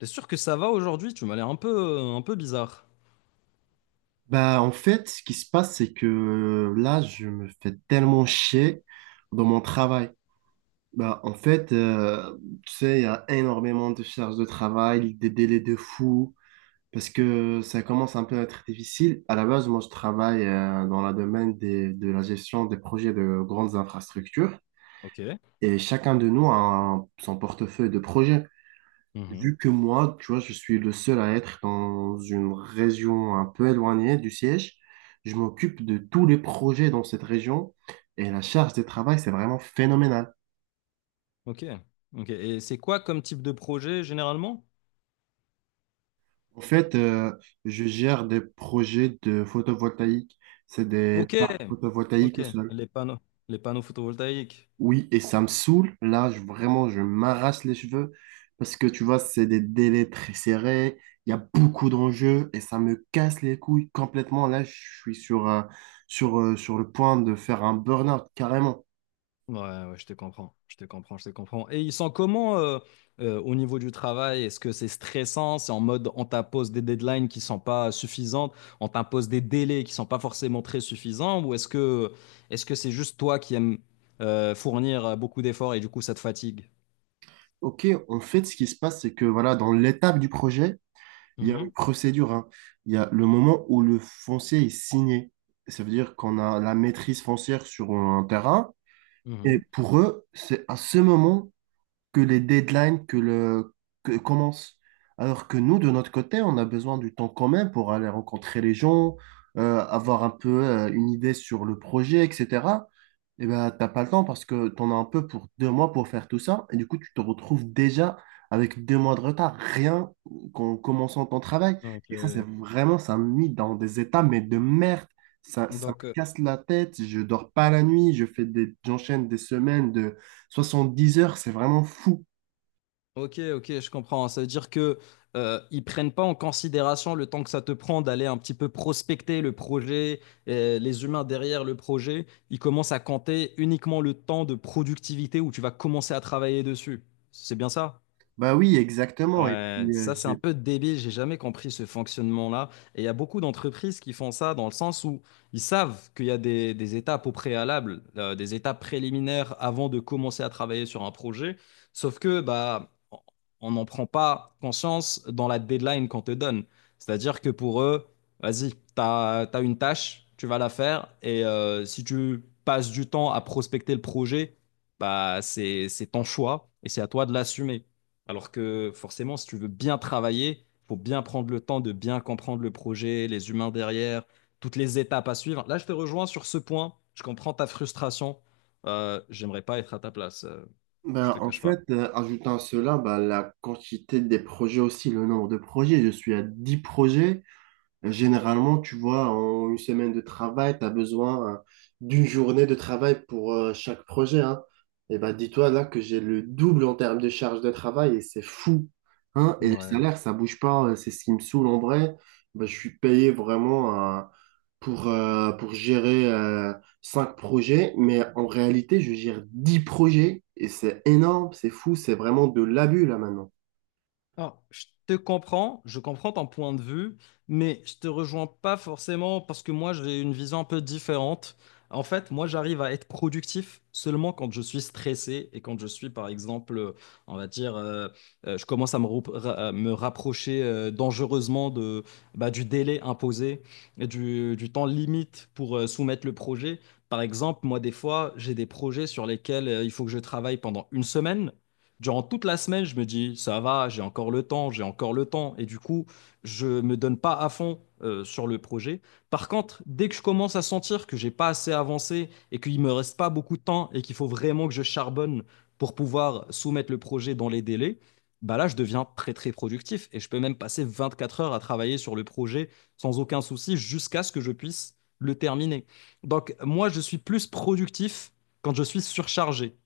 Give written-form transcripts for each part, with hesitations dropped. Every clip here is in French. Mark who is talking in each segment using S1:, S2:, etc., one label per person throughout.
S1: T'es sûr que ça va aujourd'hui? Tu m'as l'air un peu bizarre.
S2: Bah, en fait, ce qui se passe, c'est que là, je me fais tellement chier dans mon travail. Bah, en fait, tu sais, il y a énormément de charges de travail, des délais de fou, parce que ça commence un peu à être difficile. À la base, moi, je travaille dans la domaine de la gestion des projets de grandes infrastructures,
S1: Ok.
S2: et chacun de nous a son portefeuille de projets.
S1: Mhm.
S2: Vu que moi, tu vois, je suis le seul à être dans une région un peu éloignée du siège, je m'occupe de tous les projets dans cette région et la charge de travail, c'est vraiment phénoménal.
S1: Ok. Ok. Et c'est quoi comme type de projet généralement?
S2: En fait, je gère des projets de photovoltaïque. C'est des
S1: Ok.
S2: parcs photovoltaïques.
S1: Ok. Les panneaux, les panneaux photovoltaïques.
S2: Oui, et ça me saoule. Là, vraiment, je m'arrache les cheveux parce que tu vois, c'est des délais très serrés. Il y a beaucoup d'enjeux et ça me casse les couilles complètement. Là, je suis sur le point de faire un burn-out carrément.
S1: Ouais, ouais, je te comprends. Je te comprends. Je te comprends. Et ils sont comment au niveau du travail? Est-ce que c'est stressant? C'est en mode on t'impose des deadlines qui sont pas suffisantes, on t'impose des délais qui sont pas forcément très suffisants, ou est-ce que c'est juste toi qui aimes fournir beaucoup d'efforts et du coup ça te fatigue?
S2: OK, en fait, ce qui se passe, c'est que voilà, dans l'étape du projet, il y a une procédure, hein. Il y a le moment où le foncier est signé. Ça veut dire qu'on a la maîtrise foncière sur un terrain. Et
S1: Mhm.
S2: pour eux, c'est à ce moment que les deadlines que commencent. Alors que nous, de notre côté, on a besoin du temps quand même pour aller rencontrer les gens, avoir un peu une idée sur le projet, etc. Et ben, t'as pas le temps parce que tu en as un peu pour 2 mois pour faire tout ça. Et du coup, tu te retrouves déjà avec 2 mois de retard, rien qu'en commençant ton travail.
S1: Ok.
S2: Et ça, c'est vraiment, ça me met dans des états, mais de merde. Ça me
S1: Donc,
S2: casse la tête, je dors pas la nuit, je fais des, j'enchaîne des semaines de 70 heures, c'est vraiment fou.
S1: ok, ok, je comprends. Ça veut dire que ils prennent pas en considération le temps que ça te prend d'aller un petit peu prospecter le projet, les humains derrière le projet. Ils commencent à compter uniquement le temps de productivité où tu vas commencer à travailler dessus. C'est bien ça?
S2: Bah oui, exactement. Et
S1: Ouais,
S2: puis,
S1: ça c'est un peu débile, j'ai jamais compris ce fonctionnement-là. Et il y a beaucoup d'entreprises qui font ça dans le sens où ils savent qu'il y a des étapes au préalable, des étapes préliminaires avant de commencer à travailler sur un projet, sauf que bah on n'en prend pas conscience dans la deadline qu'on te donne. C'est-à-dire que pour eux, vas-y, t'as, t'as une tâche, tu vas la faire, et si tu passes du temps à prospecter le projet, bah c'est ton choix et c'est à toi de l'assumer. Alors que forcément, si tu veux bien travailler, il faut bien prendre le temps de bien comprendre le projet, les humains derrière, toutes les étapes à suivre. Là, je te rejoins sur ce point. Je comprends ta frustration. J'aimerais pas être à ta place. Je
S2: bah,
S1: te
S2: en
S1: cache pas.
S2: fait, ajoutant à cela bah, la quantité des projets aussi, le nombre de projets. Je suis à 10 projets. Généralement, tu vois, en une semaine de travail, tu as besoin d'une journée de travail pour chaque projet, hein. Et ben, dis-toi là que j'ai le double en termes de charge de travail et c'est fou, hein. Et le
S1: Ouais.
S2: salaire, ça bouge pas, c'est ce qui me saoule en vrai. Ben, je suis payé vraiment pour gérer cinq projets, mais en réalité, je gère 10 projets et c'est énorme, c'est fou, c'est vraiment de l'abus là maintenant.
S1: Alors, je te comprends, je comprends ton point de vue, mais je te rejoins pas forcément parce que moi, j'ai une vision un peu différente. En fait, moi, j'arrive à être productif seulement quand je suis stressé et quand je suis, par exemple, on va dire, je commence à me rapprocher dangereusement de, bah, du délai imposé, et du temps limite pour soumettre le projet. Par exemple, moi, des fois, j'ai des projets sur lesquels il faut que je travaille pendant une semaine. Durant toute la semaine, je me dis, ça va, j'ai encore le temps, j'ai encore le temps. Et du coup, je ne me donne pas à fond sur le projet. Par contre, dès que je commence à sentir que j'ai pas assez avancé et qu'il me reste pas beaucoup de temps et qu'il faut vraiment que je charbonne pour pouvoir soumettre le projet dans les délais, bah là, je deviens très, très productif. Et je peux même passer 24 heures à travailler sur le projet sans aucun souci jusqu'à ce que je puisse le terminer. Donc, moi, je suis plus productif quand je suis surchargé.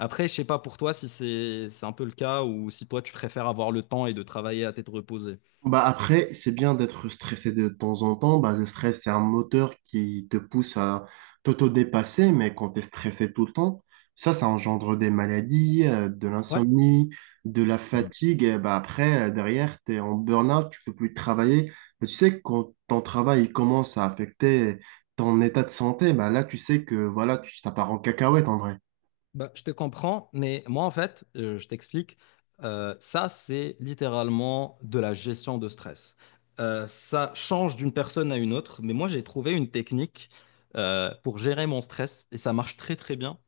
S1: Après, je sais pas pour toi si c'est un peu le cas ou si toi tu préfères avoir le temps et de travailler à tête reposée.
S2: Bah après, c'est bien d'être stressé de temps en temps. Bah, le stress, c'est un moteur qui te pousse à t'auto-dépasser, mais quand tu es stressé tout le temps, ça engendre des maladies, de
S1: Ouais.
S2: l'insomnie, de la
S1: Mm.
S2: fatigue. Et bah après, derrière, tu es en burn-out, tu peux plus travailler. Mais tu sais, que quand ton travail il commence à affecter ton état de santé, bah là, tu sais que voilà, tu, ça part en cacahuète en vrai.
S1: Bah, je te comprends, mais moi en fait, je t'explique, ça c'est littéralement de la gestion de stress. Ça change d'une personne à une autre, mais moi j'ai trouvé une technique pour gérer mon stress et ça marche très très bien.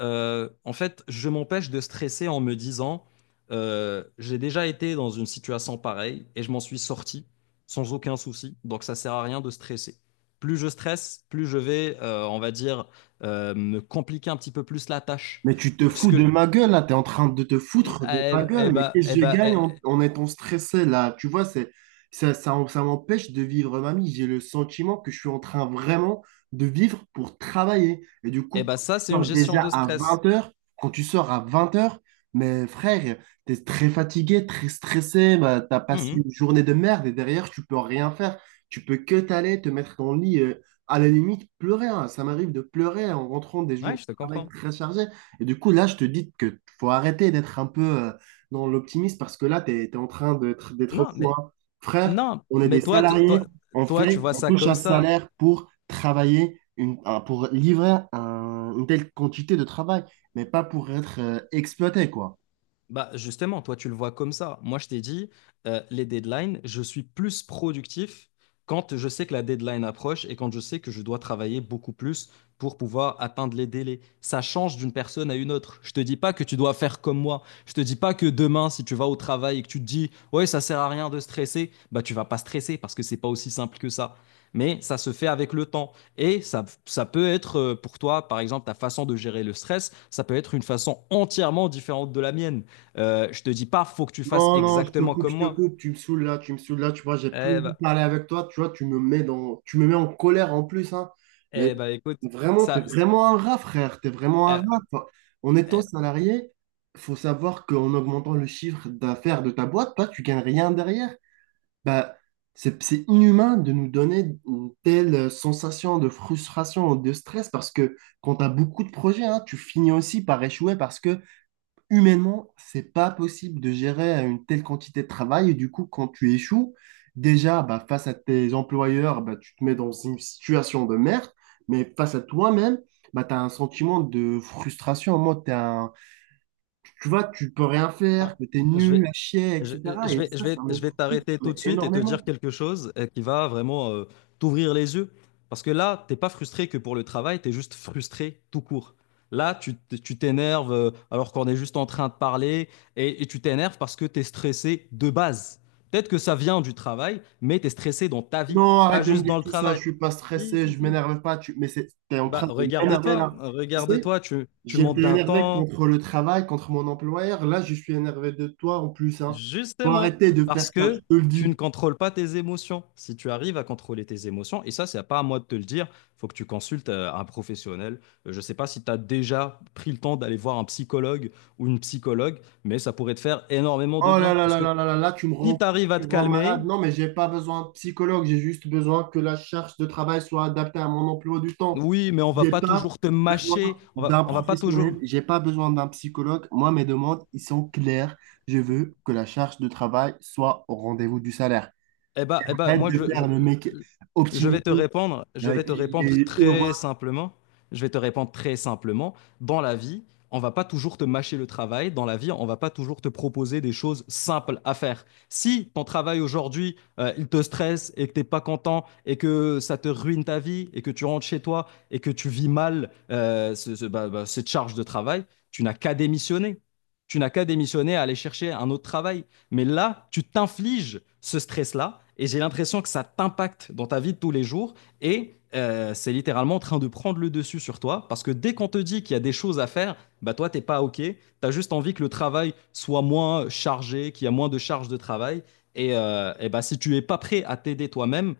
S1: En fait, je m'empêche de stresser en me disant, j'ai déjà été dans une situation pareille et je m'en suis sorti sans aucun souci. Donc, ça sert à rien de stresser. Plus je stresse, plus je vais, on va dire, me compliquer un petit peu plus la tâche.
S2: Mais tu te
S1: Donc,
S2: fous de ma gueule là, t'es en train de te
S1: Mm,
S2: foutre
S1: ah,
S2: de ma
S1: Eh, eh
S2: gueule, mais
S1: bah,
S2: qu'est-ce
S1: eh
S2: que je
S1: bah,
S2: gagne
S1: eh,
S2: en étant stressé là? Tu vois, c'est, ça m'empêche de vivre ma vie. J'ai le sentiment que je suis en train vraiment de vivre pour travailler. Et du coup,
S1: eh
S2: quand
S1: bah,
S2: tu
S1: ça, c'est une
S2: sors
S1: gestion
S2: déjà
S1: de
S2: à
S1: stress.
S2: 20 h, quand tu sors à 20 h, mais frère, t'es très fatigué, très stressé, bah, t'as passé
S1: Mhm.
S2: une journée de merde et derrière, tu peux rien faire. Tu peux que t'aller, te mettre dans le lit, à la limite, pleurer. Hein. Ça m'arrive de pleurer en rentrant des jours
S1: Ouais,
S2: de
S1: je te
S2: travail
S1: comprends.
S2: très chargés. Et du coup, là, je te dis que faut arrêter d'être un peu dans l'optimisme parce que là, tu es, en train d'être
S1: Non,
S2: fou.
S1: mais
S2: Hein. Frère,
S1: non,
S2: on est
S1: mais
S2: des
S1: toi, t-
S2: salariés,
S1: toi,
S2: on
S1: toi, tu
S2: fait,
S1: vois
S2: on
S1: ça
S2: touche
S1: comme
S2: un
S1: ça.
S2: salaire pour travailler, pour livrer une telle quantité de travail, mais pas pour être exploité, quoi.
S1: Bah justement, toi, tu le vois comme ça. Moi, je t'ai dit, les deadlines, je suis plus productif quand je sais que la deadline approche et quand je sais que je dois travailler beaucoup plus pour pouvoir atteindre les délais. Ça change d'une personne à une autre. Je te dis pas que tu dois faire comme moi. Je te dis pas que demain, si tu vas au travail et que tu te dis, ouais, ça sert à rien de stresser, bah tu vas pas stresser parce que c'est pas aussi simple que ça. Mais ça se fait avec le temps. Et ça peut être pour toi, par exemple, ta façon de gérer le stress, ça peut être une façon entièrement différente de la mienne. Je te dis pas, faut que tu fasses
S2: Non, non,
S1: exactement comme
S2: je te
S1: moi.
S2: coupe, tu me saoules là, tu me saoules là, tu vois, j'ai plus
S1: Eh
S2: envie de
S1: bah,
S2: parler avec toi, tu vois, tu me mets en colère en plus, hein. Mais
S1: eh bah, écoute,
S2: vraiment, t'es
S1: ça,
S2: vraiment un rat, frère, t'es vraiment un rat.
S1: eh-
S2: Enfin, en étant
S1: eh bah,
S2: salarié, faut savoir qu'en augmentant le chiffre d'affaires de ta boîte, toi, tu gagnes rien derrière. Bah, c'est inhumain de nous donner une telle sensation de frustration, de stress, parce que quand tu as beaucoup de projets, hein, tu finis aussi par échouer parce que humainement, c'est pas possible de gérer une telle quantité de travail. Et du coup, quand tu échoues, déjà, bah, face à tes employeurs, bah, tu te mets dans une situation de merde. Mais face à toi-même, bah, tu as un sentiment de frustration. En mode, tu vois, tu peux rien faire,
S1: ah,
S2: que tu es
S1: je
S2: nul à
S1: vais,
S2: chier,
S1: je,
S2: etc. Et
S1: je
S2: ça,
S1: vais,
S2: ça me
S1: je vais
S2: frustre
S1: t'arrêter tout
S2: mais
S1: de suite et te dire
S2: énormément.
S1: quelque chose qui va vraiment t'ouvrir les yeux. Parce que là, t'es pas frustré que pour le travail, t'es juste frustré tout court. Là, tu t'énerves alors qu'on est juste en train de parler et tu t'énerves parce que t'es stressé de base. Peut-être que ça vient du travail, mais t'es stressé dans ta vie,
S2: Non,
S1: pas
S2: arrête de me
S1: juste
S2: dire
S1: dans le
S2: tout ça, je
S1: travail.
S2: suis pas
S1: Si,
S2: stressé,
S1: si,
S2: je
S1: si.
S2: m'énerve pas. Tu... Mais c'est, t'es en
S1: Bah,
S2: train de m'énerver
S1: regarde-toi,
S2: là. Tu sais,
S1: regarde-toi, tu montes
S2: j'étais
S1: d'un
S2: énervé
S1: temps,
S2: contre le travail, contre mon employeur. Là, je suis énervé de toi en plus, hein. Faut
S1: justement,
S2: arrêter de faire
S1: parce
S2: ça, je
S1: que
S2: te le
S1: tu ne
S2: dis.
S1: contrôles pas tes émotions. Si tu arrives à contrôler tes émotions, et ça, c'est pas à moi de te le dire, faut que tu consultes un professionnel. Je sais pas si tu as déjà pris le temps d'aller voir un psychologue ou une psychologue, mais ça pourrait te faire énormément de
S2: Oh là
S1: bien.
S2: là
S1: Parce
S2: là
S1: que
S2: là là là là, tu me
S1: si
S2: rends
S1: tu
S2: fou,
S1: arrives à
S2: tu
S1: te
S2: me rends
S1: calmer,
S2: malade. Non, mais j'ai pas besoin de psychologue, j'ai juste besoin que la charge de travail soit adaptée à mon emploi du temps.
S1: oui, mais on va
S2: J'ai
S1: pas
S2: pas
S1: toujours te mâcher,
S2: besoin
S1: on va,
S2: d'un
S1: on va pas toujours.
S2: professionnel, j'ai pas besoin d'un psychologue. Moi, mes demandes, ils sont claires. Je veux que la charge de travail soit au rendez-vous du salaire.
S1: Eh ben,
S2: Arrête
S1: moi,
S2: de
S1: je, je,
S2: faire le mec
S1: je
S2: optimiste
S1: vais te répondre, je vais te
S2: qui
S1: répondre,
S2: est heureux.
S1: très simplement. Je vais te répondre très simplement. Dans la vie, on va pas toujours te mâcher le travail. Dans la vie, on va pas toujours te proposer des choses simples à faire. Si ton travail aujourd'hui, il te stresse et que t'es pas content et que ça te ruine ta vie et que tu rentres chez toi et que tu vis mal bah, bah, cette charge de travail, tu n'as qu'à démissionner. Tu n'as qu'à démissionner, à aller chercher un autre travail. Mais là, tu t'infliges ce stress-là et j'ai l'impression que ça t'impacte dans ta vie de tous les jours et c'est littéralement en train de prendre le dessus sur toi parce que dès qu'on te dit qu'il y a des choses à faire, bah toi, t'es pas OK. T'as juste envie que le travail soit moins chargé, qu'il y a moins de charge de travail. Et bah, si tu es pas prêt à t'aider toi-même,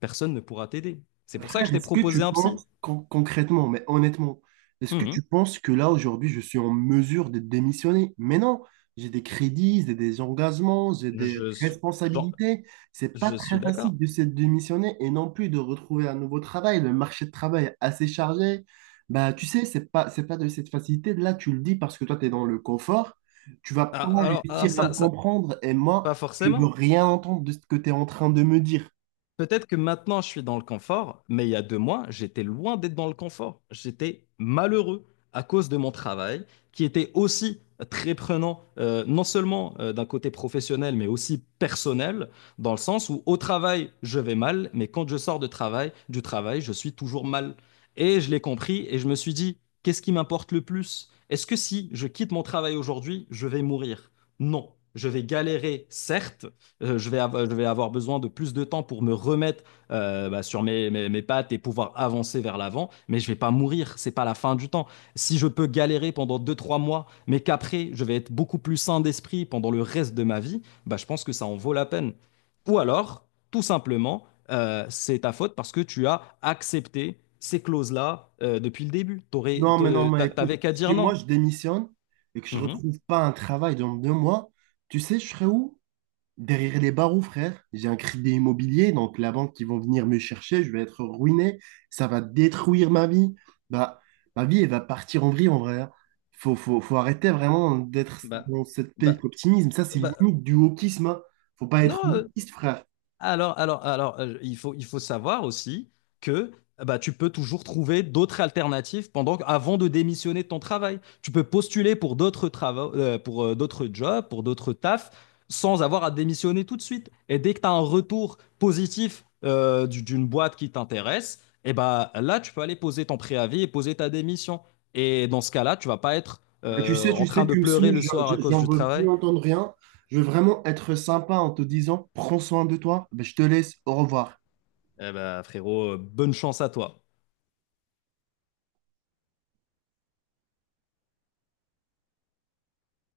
S1: personne ne pourra t'aider. C'est pour ça que je
S2: Frère,
S1: t'ai
S2: est-ce que
S1: proposé
S2: tu
S1: un psy.
S2: penses, concrètement, mais honnêtement, est-ce que
S1: Mhm.
S2: tu penses que là, aujourd'hui, je suis en mesure de démissionner? Mais non, j'ai des crédits, j'ai des engagements, j'ai des
S1: Je suis, genre,
S2: responsabilités. C'est pas
S1: je suis
S2: très
S1: d'accord.
S2: facile de se démissionner et non plus de retrouver un nouveau travail. Le marché de travail est assez chargé. Bah, tu sais, c'est pas de cette facilité. Là, tu le dis parce que toi, tu es dans le confort. Tu vas
S1: Ah,
S2: pas réussir à me comprendre et moi,
S1: pas
S2: je veux
S1: forcément.
S2: rien entendre de ce que tu es en train de me dire.
S1: Peut-être que maintenant je suis dans le confort, mais il y a 2 mois, j'étais loin d'être dans le confort. J'étais malheureux à cause de mon travail, qui était aussi très prenant, non seulement d'un côté professionnel, mais aussi personnel, dans le sens où au travail, je vais mal, mais quand je sors de travail, du travail, je suis toujours mal. Et je l'ai compris et je me suis dit, qu'est-ce qui m'importe le plus? Est-ce que si je quitte mon travail aujourd'hui, je vais mourir? Non, je vais galérer, certes, je vais avoir besoin de plus de temps pour me remettre bah, sur mes, mes, mes pattes et pouvoir avancer vers l'avant, mais je vais pas mourir, c'est pas la fin du temps. Si je peux galérer pendant deux trois mois, mais qu'après, je vais être beaucoup plus sain d'esprit pendant le reste de ma vie, bah, je pense que ça en vaut la peine. Ou alors, tout simplement, c'est ta faute parce que tu as accepté ces clauses-là depuis le début. T'aurais,
S2: Non, mais non,
S1: te-
S2: mais
S1: t'a-
S2: écoute,
S1: t'avais qu'à
S2: si
S1: dire
S2: moi
S1: non.
S2: je démissionne et que je
S1: Mhm.
S2: retrouve pas un travail dans 2 mois, tu sais, je serai où? Derrière les barreaux, frère. J'ai un crédit immobilier, donc la banque qui vont venir me chercher, je vais être ruiné, ça va détruire ma vie. Bah, ma vie, elle va partir en vrille en vrai. Hein. Faut arrêter vraiment d'être
S1: Bah,
S2: dans cette
S1: bah,
S2: pays optimisme. Ça, c'est
S1: bah,
S2: limite du wokisme. Hein. Faut pas être
S1: non,
S2: wokiste, frère.
S1: Alors, il faut savoir aussi que bah, tu peux toujours trouver d'autres alternatives pendant, avant de démissionner de ton travail. Tu peux postuler pour d'autres travaux, pour d'autres jobs, pour d'autres tafs, sans avoir à démissionner tout de suite. Et dès que tu as un retour positif d'une boîte qui t'intéresse, et bah, là, tu peux aller poser ton préavis et poser ta démission. Et dans ce cas-là, tu vas pas être
S2: Bah, tu sais,
S1: en
S2: tu
S1: train
S2: sais,
S1: de
S2: tu me
S1: pleurer
S2: saoules,
S1: le soir à cause
S2: j'en
S1: du
S2: veux
S1: travail.
S2: plus entendre rien. Je veux vraiment être sympa en te disant, prends soin de toi. Bah, je te laisse, au revoir.
S1: Eh bah, frérot, bonne chance à toi.